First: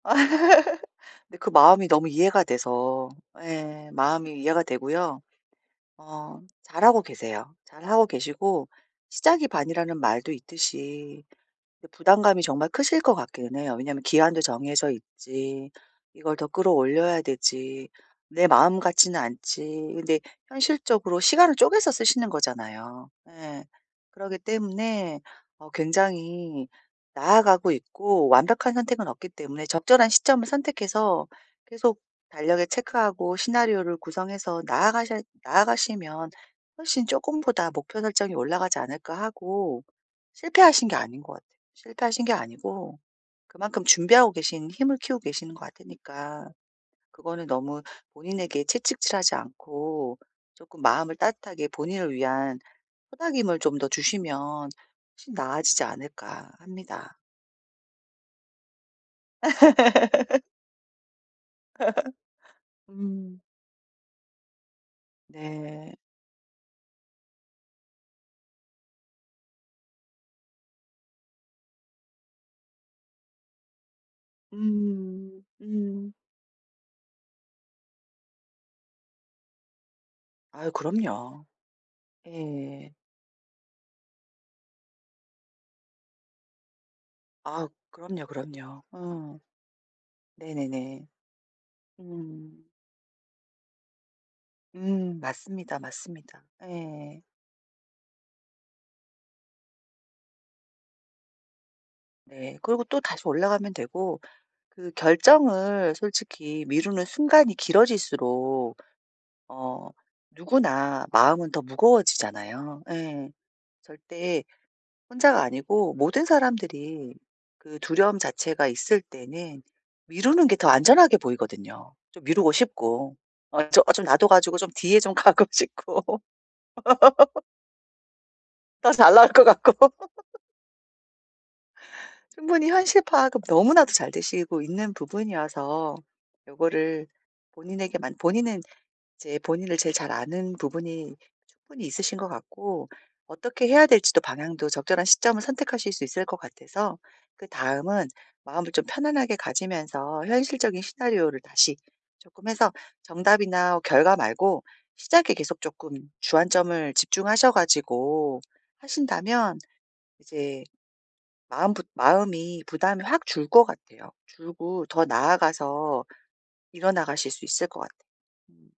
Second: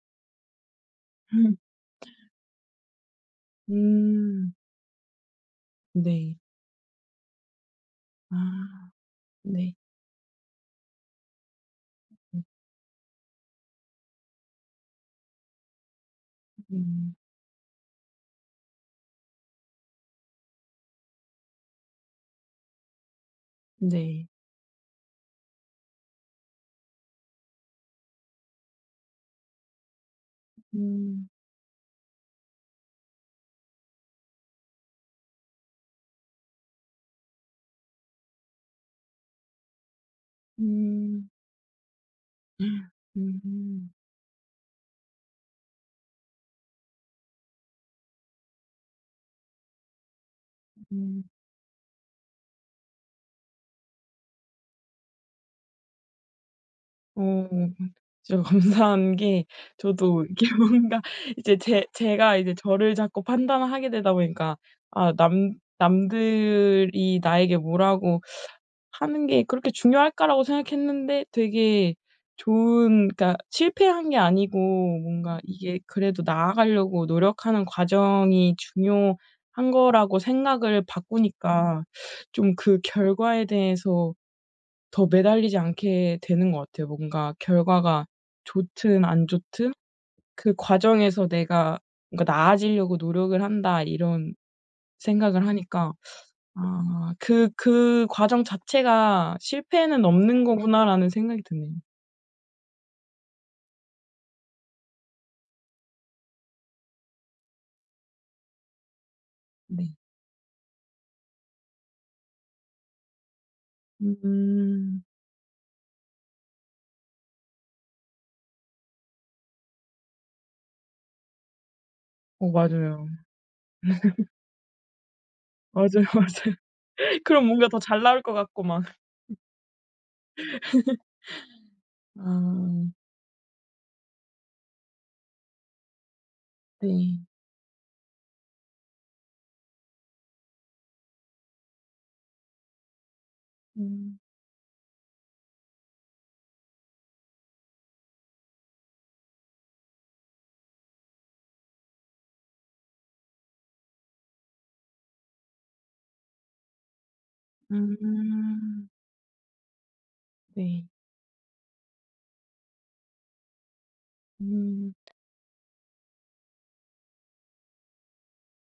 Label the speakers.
Speaker 1: 근데 그
Speaker 2: 음.
Speaker 1: 마음이 너무 이해가 돼서 예 마음이
Speaker 2: 음.
Speaker 1: 이해가 되고요.
Speaker 2: 네.
Speaker 1: 어 잘하고 계세요. 잘하고 계시고
Speaker 2: 아
Speaker 1: 시작이
Speaker 2: 네.
Speaker 1: 반이라는 말도 있듯이 이 부담감이 정말 크실 것 같기는 해요. 왜냐하면 기한도 정해져 있지, 이걸 더
Speaker 2: 음.
Speaker 1: 끌어올려야 되지, 내 마음 같지는 않지, 근데 현실적으로 시간을 쪼개서 쓰시는 거잖아요. 예.
Speaker 2: 네.
Speaker 1: 그러기 때문에 어 굉장히 나아가고 있고 완벽한 선택은 없기 때문에 '적절한 시점을 선택해서
Speaker 2: 음.
Speaker 1: 계속 달력에 체크하고 시나리오를 구성해서 나아가셔 나아가시면 훨씬 쪼끔보다 목표 설정이 올라가지 않을까?' 하고 실패하신 게 아닌
Speaker 2: 음.
Speaker 1: 것 같아요. 실패하신 게 아니고 그만큼
Speaker 2: 음.
Speaker 1: 준비하고 계신 힘을 키우고 계시는 것 같으니까 그거는 너무 본인에게 채찍질하지 않고 쪼끔 마음을
Speaker 2: 음.
Speaker 1: 따뜻하게 본인을 위한 토닥임을 좀 더 주시면 훨씬 나아지지 않을까 합니다.
Speaker 2: 어 진짜 감사한 게 저도 이렇게 뭔가 이제 제 제가 이제 저를 자꾸
Speaker 1: 음.
Speaker 2: 판단을 하게 되다 보니까 아 '남
Speaker 1: 네.
Speaker 2: 남들이 나에게 뭐라고 하는 게 그렇게 중요할까?'라고 생각했는데 되게 좋은 그니까 실패한 게 아니고 뭔가
Speaker 1: 음
Speaker 2: 이게
Speaker 1: 음.
Speaker 2: 그래도 나아가려고 노력하는 과정이 중요한 거라고
Speaker 1: 아유
Speaker 2: 생각을
Speaker 1: 그럼요.
Speaker 2: 바꾸니까 좀 그
Speaker 1: 예.
Speaker 2: 결과에 대해서 더 매달리지 않게 되는 것 같아요. 뭔가
Speaker 1: 아
Speaker 2: '결과가
Speaker 1: 그럼요 그럼요
Speaker 2: 좋든 안
Speaker 1: 어.
Speaker 2: 좋든 그
Speaker 1: 네네네.
Speaker 2: 과정에서 내가 뭔가
Speaker 1: 음.
Speaker 2: 나아지려고 노력을 한다.' 이런
Speaker 1: 음
Speaker 2: 생각을
Speaker 1: 맞습니다
Speaker 2: 하니까
Speaker 1: 맞습니다.
Speaker 2: 아
Speaker 1: 예.
Speaker 2: '그 그 과정 자체가 실패는 없는 거구나.'라는 생각이 드네요.
Speaker 1: 네. 그리고 또다시 올라가면 되고 그 결정을 솔직히 미루는 순간이 길어질수록 어
Speaker 2: 네.
Speaker 1: 누구나 마음은 더 무거워지잖아요. 예. 절대
Speaker 2: 음.
Speaker 1: 혼자가 아니고 모든 사람들이 그 두려움 자체가 있을 때는 미루는 게 더 안전하게 보이거든요. 좀
Speaker 2: 어
Speaker 1: 미루고
Speaker 2: 맞아요.
Speaker 1: 싶고. 어 좀 어 좀 놔둬가지고 좀 뒤에 좀 가고
Speaker 2: 맞아요
Speaker 1: 싶고
Speaker 2: 맞아요. 그럼 뭔가 더 잘 나올 것 같고 막.
Speaker 1: 더 잘 나올 것 같고. 충분히
Speaker 2: 아.
Speaker 1: 현실 파악은 너무나도 잘 되시고 있는 부분이어서 요거를
Speaker 2: 네.
Speaker 1: 본인에게만 본인은 이제 본인을 제일 잘 아는 부분이 충분히 있으신 것 같고 어떻게 해야
Speaker 2: 음.
Speaker 1: 될지도 방향도 적절한 시점을 선택하실 수 있을 것 같아서 그다음은 마음을 좀 편안하게 가지면서 현실적인 시나리오를 다시 쪼끔 해서 정답이나 결과 말고 시작에 계속 쪼끔 주안점을 집중하셔가지고
Speaker 2: 음.
Speaker 1: 하신다면 이제
Speaker 2: 네.
Speaker 1: 마음 부 마음이 부담이 확 줄 것 같아요. 줄고
Speaker 2: 음.
Speaker 1: 더 나아가서 이뤄나가실 수 있을 것 같아. 음.